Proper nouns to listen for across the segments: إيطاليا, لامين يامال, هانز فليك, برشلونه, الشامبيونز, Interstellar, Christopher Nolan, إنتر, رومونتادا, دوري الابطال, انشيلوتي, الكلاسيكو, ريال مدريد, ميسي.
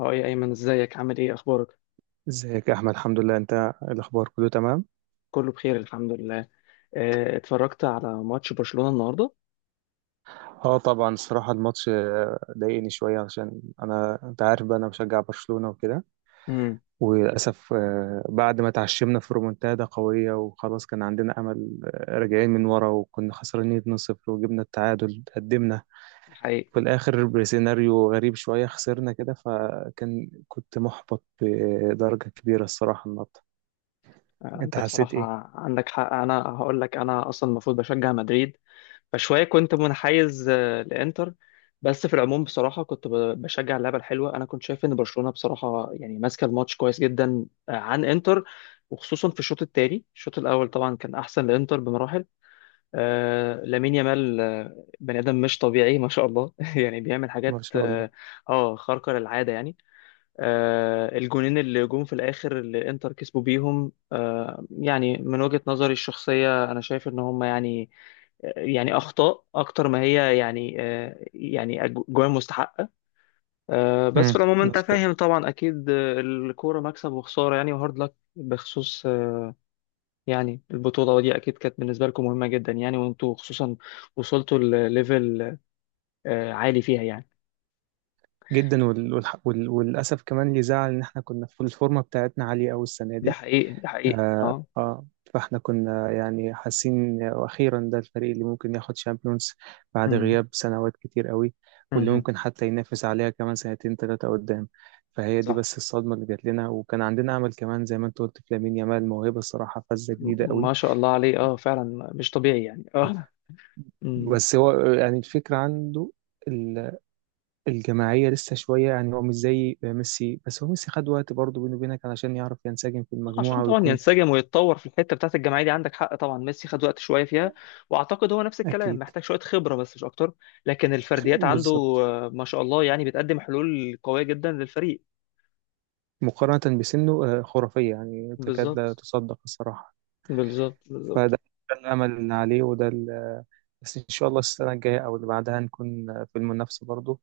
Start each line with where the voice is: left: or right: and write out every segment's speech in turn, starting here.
left: اه يا ايمن، ازيك؟ عامل ايه؟ اخبارك؟
right: ازيك يا احمد، الحمد لله. انت إيه الاخبار؟ كله تمام؟
left: كله بخير الحمد لله. اتفرجت على ماتش برشلونة النهارده.
right: اه طبعا، الصراحه الماتش ضايقني شويه، عشان انا، انت عارف بقى، انا بشجع برشلونه وكده.
left: امم.
right: وللاسف بعد ما تعشمنا في رومونتادا قويه وخلاص كان عندنا امل، راجعين من ورا وكنا خسرانين 2-0 وجبنا التعادل، قدمنا
left: الحقيقة.
right: في الاخر بسيناريو غريب شويه خسرنا كده. فكان كنت محبط بدرجه كبيره الصراحه النهارده. انت
left: انت
right: حسيت
left: بصراحة
right: ايه؟
left: عندك حق. انا هقول لك، انا اصلا المفروض بشجع مدريد، فشوية كنت منحيز لانتر. بس في العموم بصراحة كنت بشجع اللعبة الحلوة. انا كنت شايف ان برشلونة بصراحة يعني ماسكة الماتش كويس جدا عن انتر، وخصوصا في الشوط التاني. الشوط الاول طبعا كان احسن لانتر بمراحل. لامين يامال، بني ادم مش طبيعي، ما شاء الله. يعني بيعمل حاجات
right: ما شاء الله.
left: خارقه للعاده يعني. الجونين اللي جم في الاخر اللي انتر كسبوا بيهم، يعني من وجهه نظري الشخصيه انا شايف ان هم، يعني يعني اخطاء اكتر ما هي، يعني يعني جوان مستحقه. بس في
right: امم.
left: العموم انت فاهم طبعا، اكيد الكوره مكسب وخساره يعني. وهارد لك بخصوص يعني البطولة دي أكيد كانت بالنسبة لكم مهمة جدا يعني، وأنتوا خصوصا وصلتوا لليفل عالي فيها يعني.
right: جدا. وللاسف كمان اللي زعل ان احنا كنا في الفورمه بتاعتنا عاليه قوي السنه
left: ده
right: دي.
left: حقيقي، ده حقيقي،
right: آه...
left: أه.
right: آه... فاحنا كنا يعني حاسين واخيرا ده الفريق اللي ممكن ياخد شامبيونز بعد
left: أمم،
right: غياب سنوات كتير قوي، واللي
left: أمم،
right: ممكن حتى ينافس عليها كمان سنتين ثلاثه قدام. فهي دي
left: صح.
right: بس الصدمه اللي جات لنا، وكان عندنا امل كمان زي ما انت قلت في لامين يامال، موهبه الصراحه، فزه جديده قوي.
left: ما شاء الله عليه، أه فعلا مش طبيعي يعني، أه. أمم.
right: بس هو يعني الفكره عنده الجماعية لسه شوية. يعني هو مش زي ميسي، بس هو ميسي خد وقت برضه بينه وبينك علشان يعرف ينسجم في
left: عشان
right: المجموعة
left: طبعا
right: ويكون.
left: ينسجم ويتطور في الحتة بتاعت الجماعية دي. عندك حق طبعا، ميسي خد وقت شوية فيها. وأعتقد هو نفس الكلام
right: أكيد.
left: محتاج شوية خبرة بس، مش أكتر. لكن الفرديات عنده
right: بالظبط.
left: ما شاء الله يعني بتقدم حلول قوية جدا للفريق.
right: مقارنة بسنه خرافية، يعني تكاد لا
left: بالظبط،
right: تصدق الصراحة.
left: بالظبط، بالظبط.
right: فده الأمل اللي عليه، بس إن شاء الله السنة الجاية أو اللي بعدها نكون في المنافسة برضه،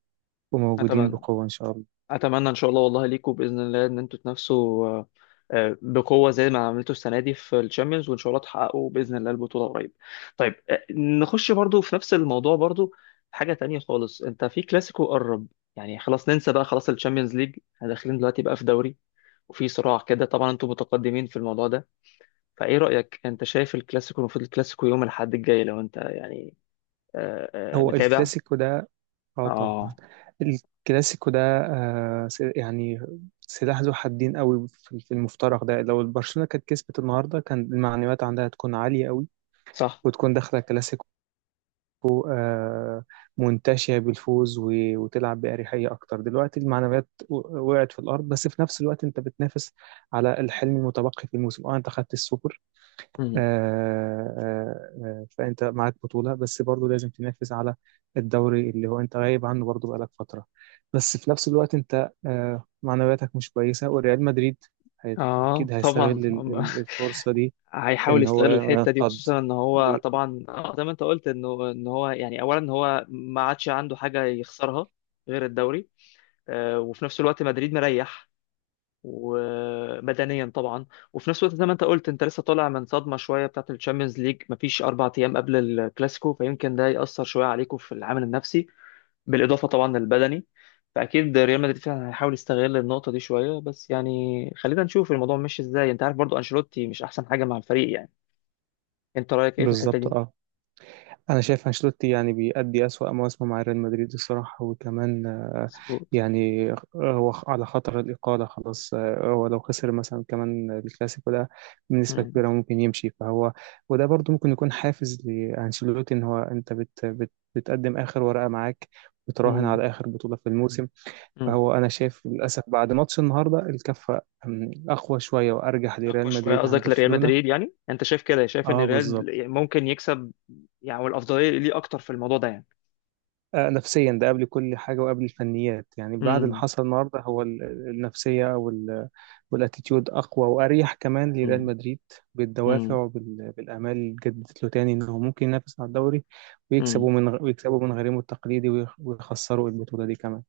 right: وموجودين
left: أتمنى،
right: بقوة إن شاء الله.
left: اتمنى ان شاء الله، والله ليكم باذن الله ان انتوا تنافسوا بقوه زي ما عملتوا السنه دي في الشامبيونز، وان شاء الله تحققوا باذن الله البطوله قريب. طيب نخش برضو في نفس الموضوع، برضو حاجه تانية خالص. انت في كلاسيكو قرب، يعني خلاص ننسى بقى، خلاص الشامبيونز ليج، احنا داخلين دلوقتي بقى في دوري وفي صراع كده. طبعا انتوا متقدمين في الموضوع ده، فايه رايك؟ انت شايف الكلاسيكو، المفروض الكلاسيكو يوم الاحد الجاي، لو انت يعني آه،
right: هو
left: متابع.
right: الكلاسيكو ده، اه طبعا.
left: اه
right: الكلاسيكو ده يعني سلاح ذو حدين قوي في المفترق ده. لو البرشلونة كانت كسبت النهارده كان المعنويات عندها تكون عالية قوي،
left: صح.
right: وتكون داخلة الكلاسيكو منتشية بالفوز وتلعب بأريحية أكتر. دلوقتي المعنويات وقعت في الأرض، بس في نفس الوقت أنت بتنافس على الحلم المتبقي في الموسم. اه، أنت خدت السوبر. آه، فأنت معاك بطولة، بس برضه لازم تنافس على الدوري اللي هو أنت غايب عنه برضه بقالك فترة. بس في نفس الوقت أنت معنوياتك مش كويسة، وريال مدريد
left: اه
right: أكيد هيستغل
left: طبعا.
right: الفرصة دي.
left: هيحاول
right: إن هو
left: يستغل الحته دي،
right: ينقض
left: خصوصا ان هو
right: وي-
left: طبعا زي ما انت قلت، انه ان هو يعني اولا هو ما عادش عنده حاجه يخسرها غير الدوري. وفي نفس الوقت مدريد مريح ومدنيا طبعا. وفي نفس الوقت زي ما انت قلت، انت لسه طالع من صدمه شويه بتاعت الشامبيونز ليج، مفيش 4 ايام قبل الكلاسيكو، فيمكن ده ياثر شويه عليكم في العامل النفسي، بالاضافه طبعا للبدني. فاكيد ريال مدريد فعلا هيحاول يستغل النقطه دي شويه، بس يعني خلينا نشوف الموضوع ماشي ازاي. انت عارف برضو انشيلوتي مش احسن حاجه مع الفريق يعني. انت رايك ايه في الحته
right: بالظبط،
left: دي؟
right: أه. انا شايف انشيلوتي يعني بيأدي أسوأ مواسمه مع ريال مدريد الصراحه. وكمان
left: مظبوط.
right: يعني هو على خطر الاقاله خلاص. هو لو خسر مثلا كمان الكلاسيكو ده، بنسبه
left: امم.
right: كبيره ممكن يمشي. فهو وده برضو ممكن يكون حافز لانشيلوتي، ان هو انت بت بت بتقدم اخر ورقه معاك، بتراهن
left: امم.
right: على اخر بطوله في الموسم.
left: امم.
right: فهو انا شايف للاسف، بعد ماتش النهارده الكفه اقوى شويه وارجح لريال
left: شويه
right: مدريد عن
left: قصدك لريال
right: برشلونه.
left: مدريد؟ يعني انت شايف كده، شايف ان
right: اه بالظبط.
left: ريال ممكن يكسب، يعني والافضليه ليه اكتر في الموضوع ده يعني.
right: نفسيا ده قبل كل حاجة وقبل الفنيات، يعني بعد اللي
left: امم.
right: حصل النهاردة هو النفسية والاتيتيود أقوى وأريح كمان لريال
left: امم.
right: مدريد، بالدوافع وبالآمال اللي اتجددت له تاني إنه ممكن ينافس على الدوري،
left: امم.
right: ويكسبوا من غريمه التقليدي، ويخسروا البطولة دي كمان.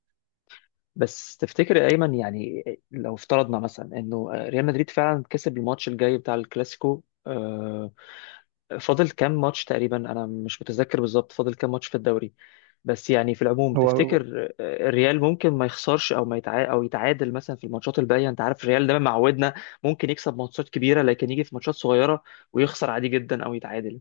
left: بس تفتكر يا ايمن، يعني لو افترضنا مثلا انه ريال مدريد فعلا كسب الماتش الجاي بتاع الكلاسيكو، فاضل كام ماتش تقريبا؟ انا مش متذكر بالظبط، فاضل كام ماتش في الدوري؟ بس يعني في العموم
right: هو
left: تفتكر الريال ممكن ما يخسرش او ما يتع... او يتعادل مثلا في الماتشات الباقيه؟ انت عارف الريال دايما معودنا، ممكن يكسب ماتشات كبيره لكن يجي في ماتشات صغيره ويخسر عادي جدا او يتعادل.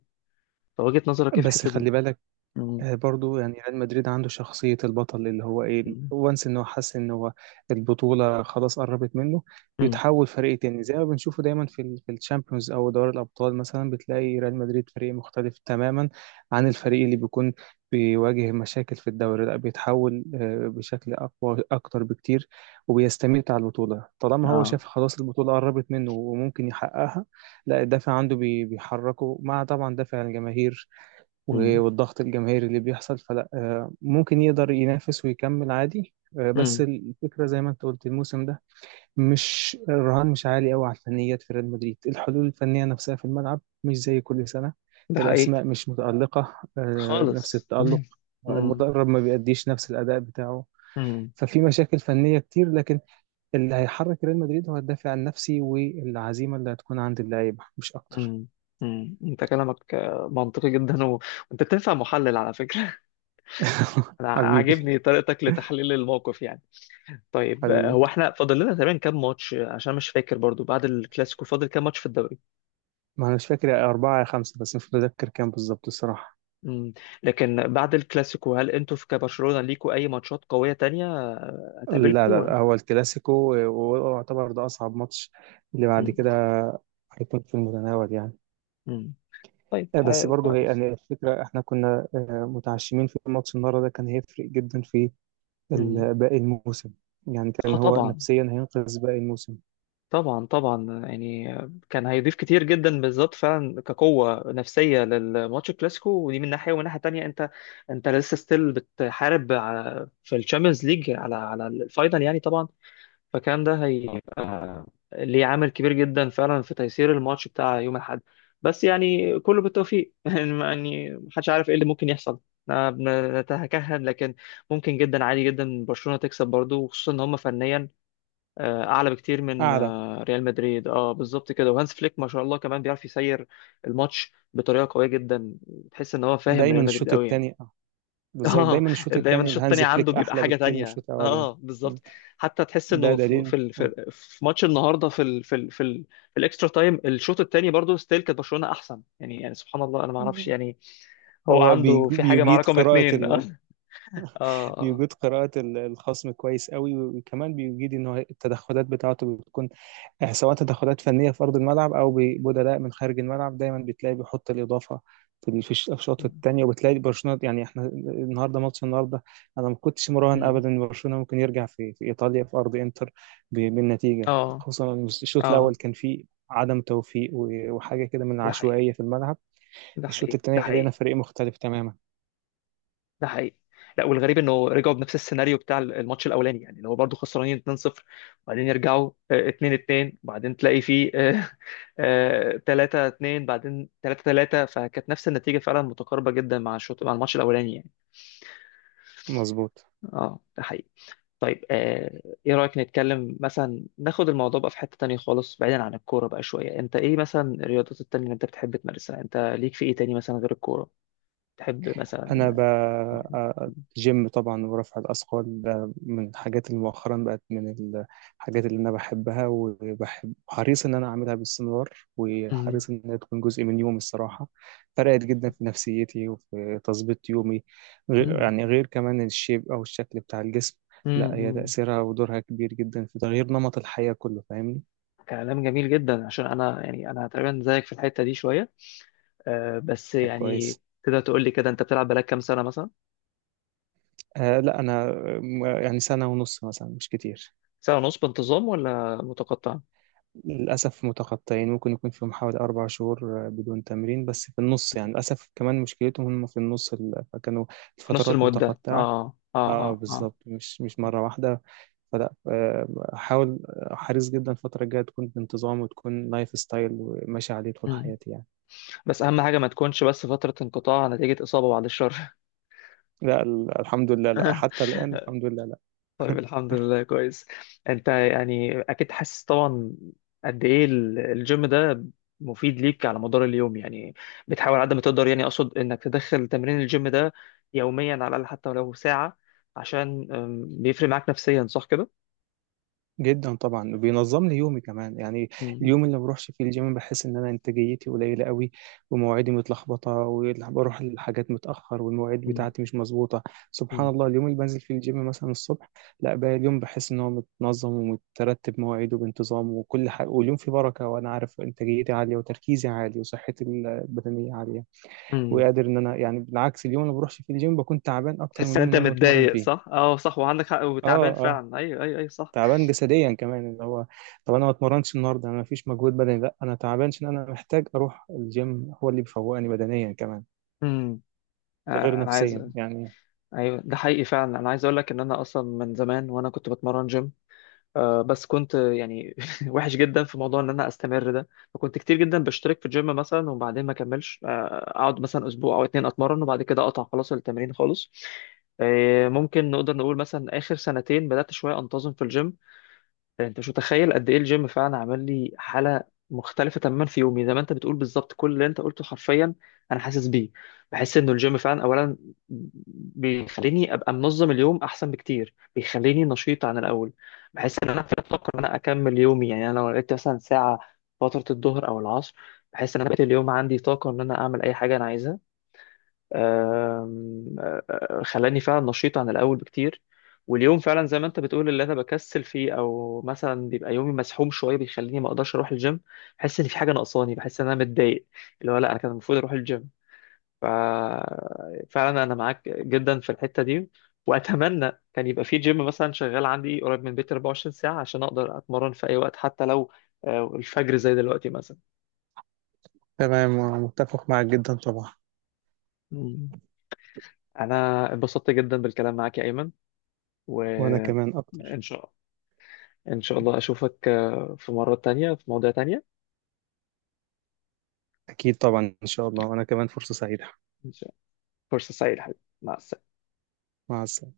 left: فوجهة نظرك ايه في
right: بس
left: الحته دي؟
right: خلي بالك،
left: امم.
right: برضو يعني ريال مدريد عنده شخصية البطل، اللي هو ايه وانس ان هو حس ان هو البطولة خلاص قربت منه،
left: امم.
right: بيتحول فريق تاني زي ما بنشوفه دايما في ال في الشامبيونز او دوري الابطال. مثلا بتلاقي ريال مدريد فريق مختلف تماما عن الفريق اللي بيكون بيواجه مشاكل في الدوري. لا، بيتحول بشكل اقوى اكتر بكتير، وبيستميت على البطولة طالما هو
left: اه.
right: شاف خلاص البطولة قربت منه وممكن يحققها. لا، الدافع عنده بيحركه مع طبعا دافع الجماهير
left: امم.
right: والضغط الجماهيري اللي بيحصل. فلا، ممكن يقدر ينافس ويكمل عادي. بس
left: امم.
right: الفكرة زي ما انت قلت الموسم ده مش، الرهان مش عالي قوي على الفنيات في ريال مدريد. الحلول الفنية نفسها في الملعب مش زي كل سنة.
left: ده حقيقي.
right: الأسماء مش متألقة نفس
left: خالص.
right: التألق.
left: مم. مم.
right: المدرب ما بيأديش نفس الأداء بتاعه.
left: مم.
right: ففي مشاكل فنية كتير، لكن اللي هيحرك ريال مدريد هو الدافع النفسي والعزيمة اللي هتكون عند اللعيبة، مش أكتر.
left: مم. مم. انت كلامك منطقي جدا، وانت بتنفع محلل على فكرة. انا
right: حبيبي.
left: عاجبني طريقتك لتحليل الموقف يعني. طيب
right: حبيبي،
left: هو احنا فاضل لنا تقريبا كام ماتش؟ عشان مش فاكر برضو، بعد الكلاسيكو فاضل كام ماتش في الدوري؟
right: ما أنا مش فاكر، أربعة يا خمسة، بس مش متذكر كام بالظبط الصراحة.
left: مم. لكن بعد الكلاسيكو، هل انتوا في كبرشلونة ليكوا اي ماتشات قوية تانية
right: لا، لا،
left: هتقابلكوا؟
right: لا، هو الكلاسيكو ويعتبر ده أصعب ماتش. اللي بعد
left: مم.
right: كده هيكون في المتناول يعني.
left: مم. طيب
right: بس برضه هي
left: كويس.
right: يعني الفكرة احنا كنا متعشمين في ماتش النهارده ده، كان هيفرق جدا في
left: مم.
right: باقي الموسم، يعني
left: اه
right: كان هو
left: طبعا.
right: نفسيا هينقذ باقي الموسم.
left: طبعا، طبعا، يعني كان هيضيف كتير جدا بالذات، فعلا كقوة نفسية للماتش الكلاسيكو. ودي من ناحية، ومن ناحية تانية انت، انت لسه ستيل بتحارب في الشامبيونز ليج على الفاينل يعني، طبعا. فكان ده هيبقى ليه عامل كبير جدا فعلا في تيسير الماتش بتاع يوم الاحد. بس يعني كله بالتوفيق. يعني محدش عارف ايه اللي ممكن يحصل. أنا نتكهن، لكن ممكن جدا عادي جدا برشلونة تكسب برضو، وخصوصا ان هم فنيا اعلى بكتير من
right: أعلى.
left: ريال مدريد. اه بالظبط كده. وهانس فليك ما شاء الله كمان بيعرف يسير الماتش بطريقه قويه جدا. تحس ان هو فاهم
right: دايما
left: ريال مدريد
right: الشوط
left: قوي يعني.
right: الثاني. بالظبط،
left: اه،
right: دايما الشوط
left: دايما
right: الثاني
left: الشوط الثاني
right: الهانز
left: عنده
right: فليك
left: بيبقى
right: أحلى
left: حاجه
right: بكتير من
left: تانية،
right: الشوط الأولاني.
left: اه
right: م.
left: بالظبط. حتى تحس
right: ده
left: انه في
right: دليل.
left: في ال-
right: آه.
left: في في ماتش النهارده، في في الاكسترا تايم الشوط الثاني برضه ستيل كانت برشلونه احسن يعني. يعني سبحان الله، انا ما اعرفش
right: مم.
left: يعني هو
right: هو
left: عنده في حاجه مع
right: بيجيد
left: رقم
right: قراءة.
left: اثنين. اه. اه. اه.
right: بيجيد قراءة الخصم كويس قوي، وكمان بيجيد ان هو التدخلات بتاعته بتكون سواء تدخلات فنية في أرض الملعب أو بدلاء من خارج الملعب، دايما بتلاقي بيحط الإضافة في الأشواط
left: م-
right: التانية. وبتلاقي برشلونة، يعني احنا النهارده، ماتش النهارده أنا ما كنتش مراهن
left: م.
right: أبدا إن برشلونة ممكن يرجع في إيطاليا في أرض إنتر بالنتيجة،
left: اه.
right: خصوصا إن الشوط
left: آه.
right: الأول كان فيه عدم توفيق وحاجة كده من
left: ده حقيقي،
right: العشوائية في الملعب.
left: ده
right: الشوط
left: حقيقي، ده
right: التاني لقينا
left: حقيقي،
right: فريق مختلف تماما.
left: ده حقيقي. لا والغريب انه رجعوا بنفس السيناريو بتاع الماتش الاولاني، يعني اللي هو برضه خسرانين 2-0، وبعدين يرجعوا 2-2، وبعدين تلاقي فيه 3-2، بعدين 3-3. فكانت نفس النتيجه فعلا متقاربه جدا مع الماتش الاولاني يعني.
right: مظبوط.
left: اه ده حقيقي. طيب ايه رايك نتكلم مثلا، ناخد الموضوع بقى في حته تانية خالص بعيدا عن الكوره بقى شويه. انت ايه مثلا الرياضات التانية اللي انت بتحب تمارسها؟ انت ليك في ايه تاني مثلا غير الكوره؟ تحب
right: انا
left: مثلا؟
right: ب...
left: مم.
right: آه، جيم طبعا ورفع الاثقال، ده من الحاجات اللي مؤخرا بقت من الحاجات اللي انا بحبها، وبحب حريص ان انا اعملها باستمرار، وحريص ان هي تكون جزء من يومي الصراحه. فرقت جدا في نفسيتي وفي تظبيط يومي، غير
left: مم.
right: يعني غير كمان الشيب او الشكل بتاع الجسم.
left: مم.
right: لا، هي
left: مم.
right: تاثيرها ودورها كبير جدا في تغيير نمط الحياه كله. فاهمني؟
left: كلام جميل جدا. عشان انا، يعني انا تقريبا زيك في الحته دي شويه. أه بس
right: طب
left: يعني
right: كويس.
left: تقدر تقول لي كده انت بتلعب بقالك كام سنه مثلا؟
right: لا انا يعني سنه ونص مثلا، مش كتير.
left: سنه ونص بانتظام ولا متقطع؟
right: للأسف متقطعين، ممكن يكون فيهم حوالي أربع شهور بدون تمرين، بس في النص يعني، للأسف كمان مشكلتهم هم في النص فكانوا
left: في نص
right: الفترات
left: المده،
right: متقطعة.
left: اه اه
right: اه
left: اه اه.
right: بالظبط، مش مرة واحدة. فلا، حاول حريص جدا الفترة الجاية تكون بانتظام، وتكون لايف ستايل وماشي عليه طول
left: مم.
right: حياتي يعني.
left: بس اهم حاجه ما تكونش بس فتره انقطاع نتيجه اصابه، بعد الشر.
right: لا، الحمد لله، لا، حتى الآن الحمد لله، لا.
left: طيب الحمد لله كويس. انت يعني اكيد حاسس طبعا قد ايه الجيم ده مفيد ليك على مدار اليوم يعني. بتحاول على قد ما تقدر، يعني اقصد انك تدخل تمرين الجيم ده يوميا على الاقل، حتى ولو ساعة، عشان بيفرق معاك نفسيا، صح كده؟
right: جدا طبعا، وبينظم لي يومي كمان يعني.
left: مم.
right: اليوم اللي ما بروحش فيه الجيم بحس ان انا انتاجيتي قليله قوي، ومواعيدي متلخبطه، وبروح للحاجات متاخر، والمواعيد
left: مم.
right: بتاعتي مش مظبوطه. سبحان
left: مم.
right: الله، اليوم اللي بنزل فيه الجيم مثلا الصبح، لا، باقي اليوم بحس ان هو متنظم ومترتب مواعيده بانتظام وكل حاجه، واليوم فيه بركه، وانا عارف انتاجيتي عاليه وتركيزي عالي وصحتي البدنيه عاليه،
left: مم.
right: وقادر ان انا. يعني بالعكس، اليوم اللي ما بروحش فيه الجيم بكون تعبان اكتر من
left: تحس ان
right: اليوم
left: انت
right: اللي انا بتمرن
left: متضايق
right: فيه.
left: صح؟ اه صح، وعندك حق،
right: اه،
left: وتعبان
right: اه،
left: فعلا، ايوه ايوه ايوه صح.
right: تعبان جسديا كمان اللي هو، طب انا ما اتمرنش النهارده، انا ما فيش مجهود بدني. لا، انا تعبان عشان انا محتاج اروح الجيم، هو اللي بيفوقني بدنيا كمان،
left: امم.
right: ده غير
left: آه، انا عايز.
right: نفسيا يعني.
left: ايوه ده حقيقي فعلا، انا عايز اقول لك ان انا اصلا من زمان وانا كنت بتمرن جيم، بس كنت يعني وحش جدا في موضوع ان انا استمر ده. فكنت كتير جدا بشترك في الجيم مثلا وبعدين ما اكملش، اقعد مثلا اسبوع او اتنين اتمرن وبعد كده اقطع خلاص، التمرين خالص. ممكن نقدر نقول مثلا اخر سنتين بدات شويه انتظم في الجيم. انت مش متخيل قد ايه الجيم فعلا عمل لي حاله مختلفه تماما في يومي. زي ما انت بتقول بالظبط، كل اللي انت قلته حرفيا انا حاسس بيه. بحس انه الجيم فعلا اولا بيخليني ابقى منظم اليوم احسن بكتير، بيخليني نشيط عن الاول. بحس ان انا في الطاقه ان انا اكمل يومي يعني. انا لو لقيت مثلا ساعه فتره الظهر او العصر، بحس ان انا بقيت اليوم عندي طاقه ان انا اعمل اي حاجه انا عايزها. خلاني فعلا نشيط عن الاول بكتير. واليوم فعلا زي ما انت بتقول، اللي انا بكسل فيه او مثلا بيبقى يومي مسحوم شويه بيخليني ما اقدرش اروح الجيم، بحس ان في حاجه ناقصاني، بحس ان انا متضايق، اللي هو لا، انا كان المفروض اروح الجيم. ف فعلا انا معاك جدا في الحته دي. واتمنى كان يبقى في جيم مثلا شغال عندي قريب من بيتي 24 ساعه، عشان اقدر اتمرن في اي وقت، حتى لو الفجر زي دلوقتي مثلا.
right: تمام، متفق معك جدا طبعا.
left: مم. انا اتبسطت جدا بالكلام معاك يا ايمن و
right: وانا كمان اكتر.
left: ان شاء الله. إن شاء الله أشوفك في مرة تانية في مواضيع تانية.
right: اكيد طبعا، ان شاء الله، وانا كمان فرصة سعيدة.
left: إن شاء الله. فرصة سعيدة حبيبي، مع السلامة.
right: مع السلامة.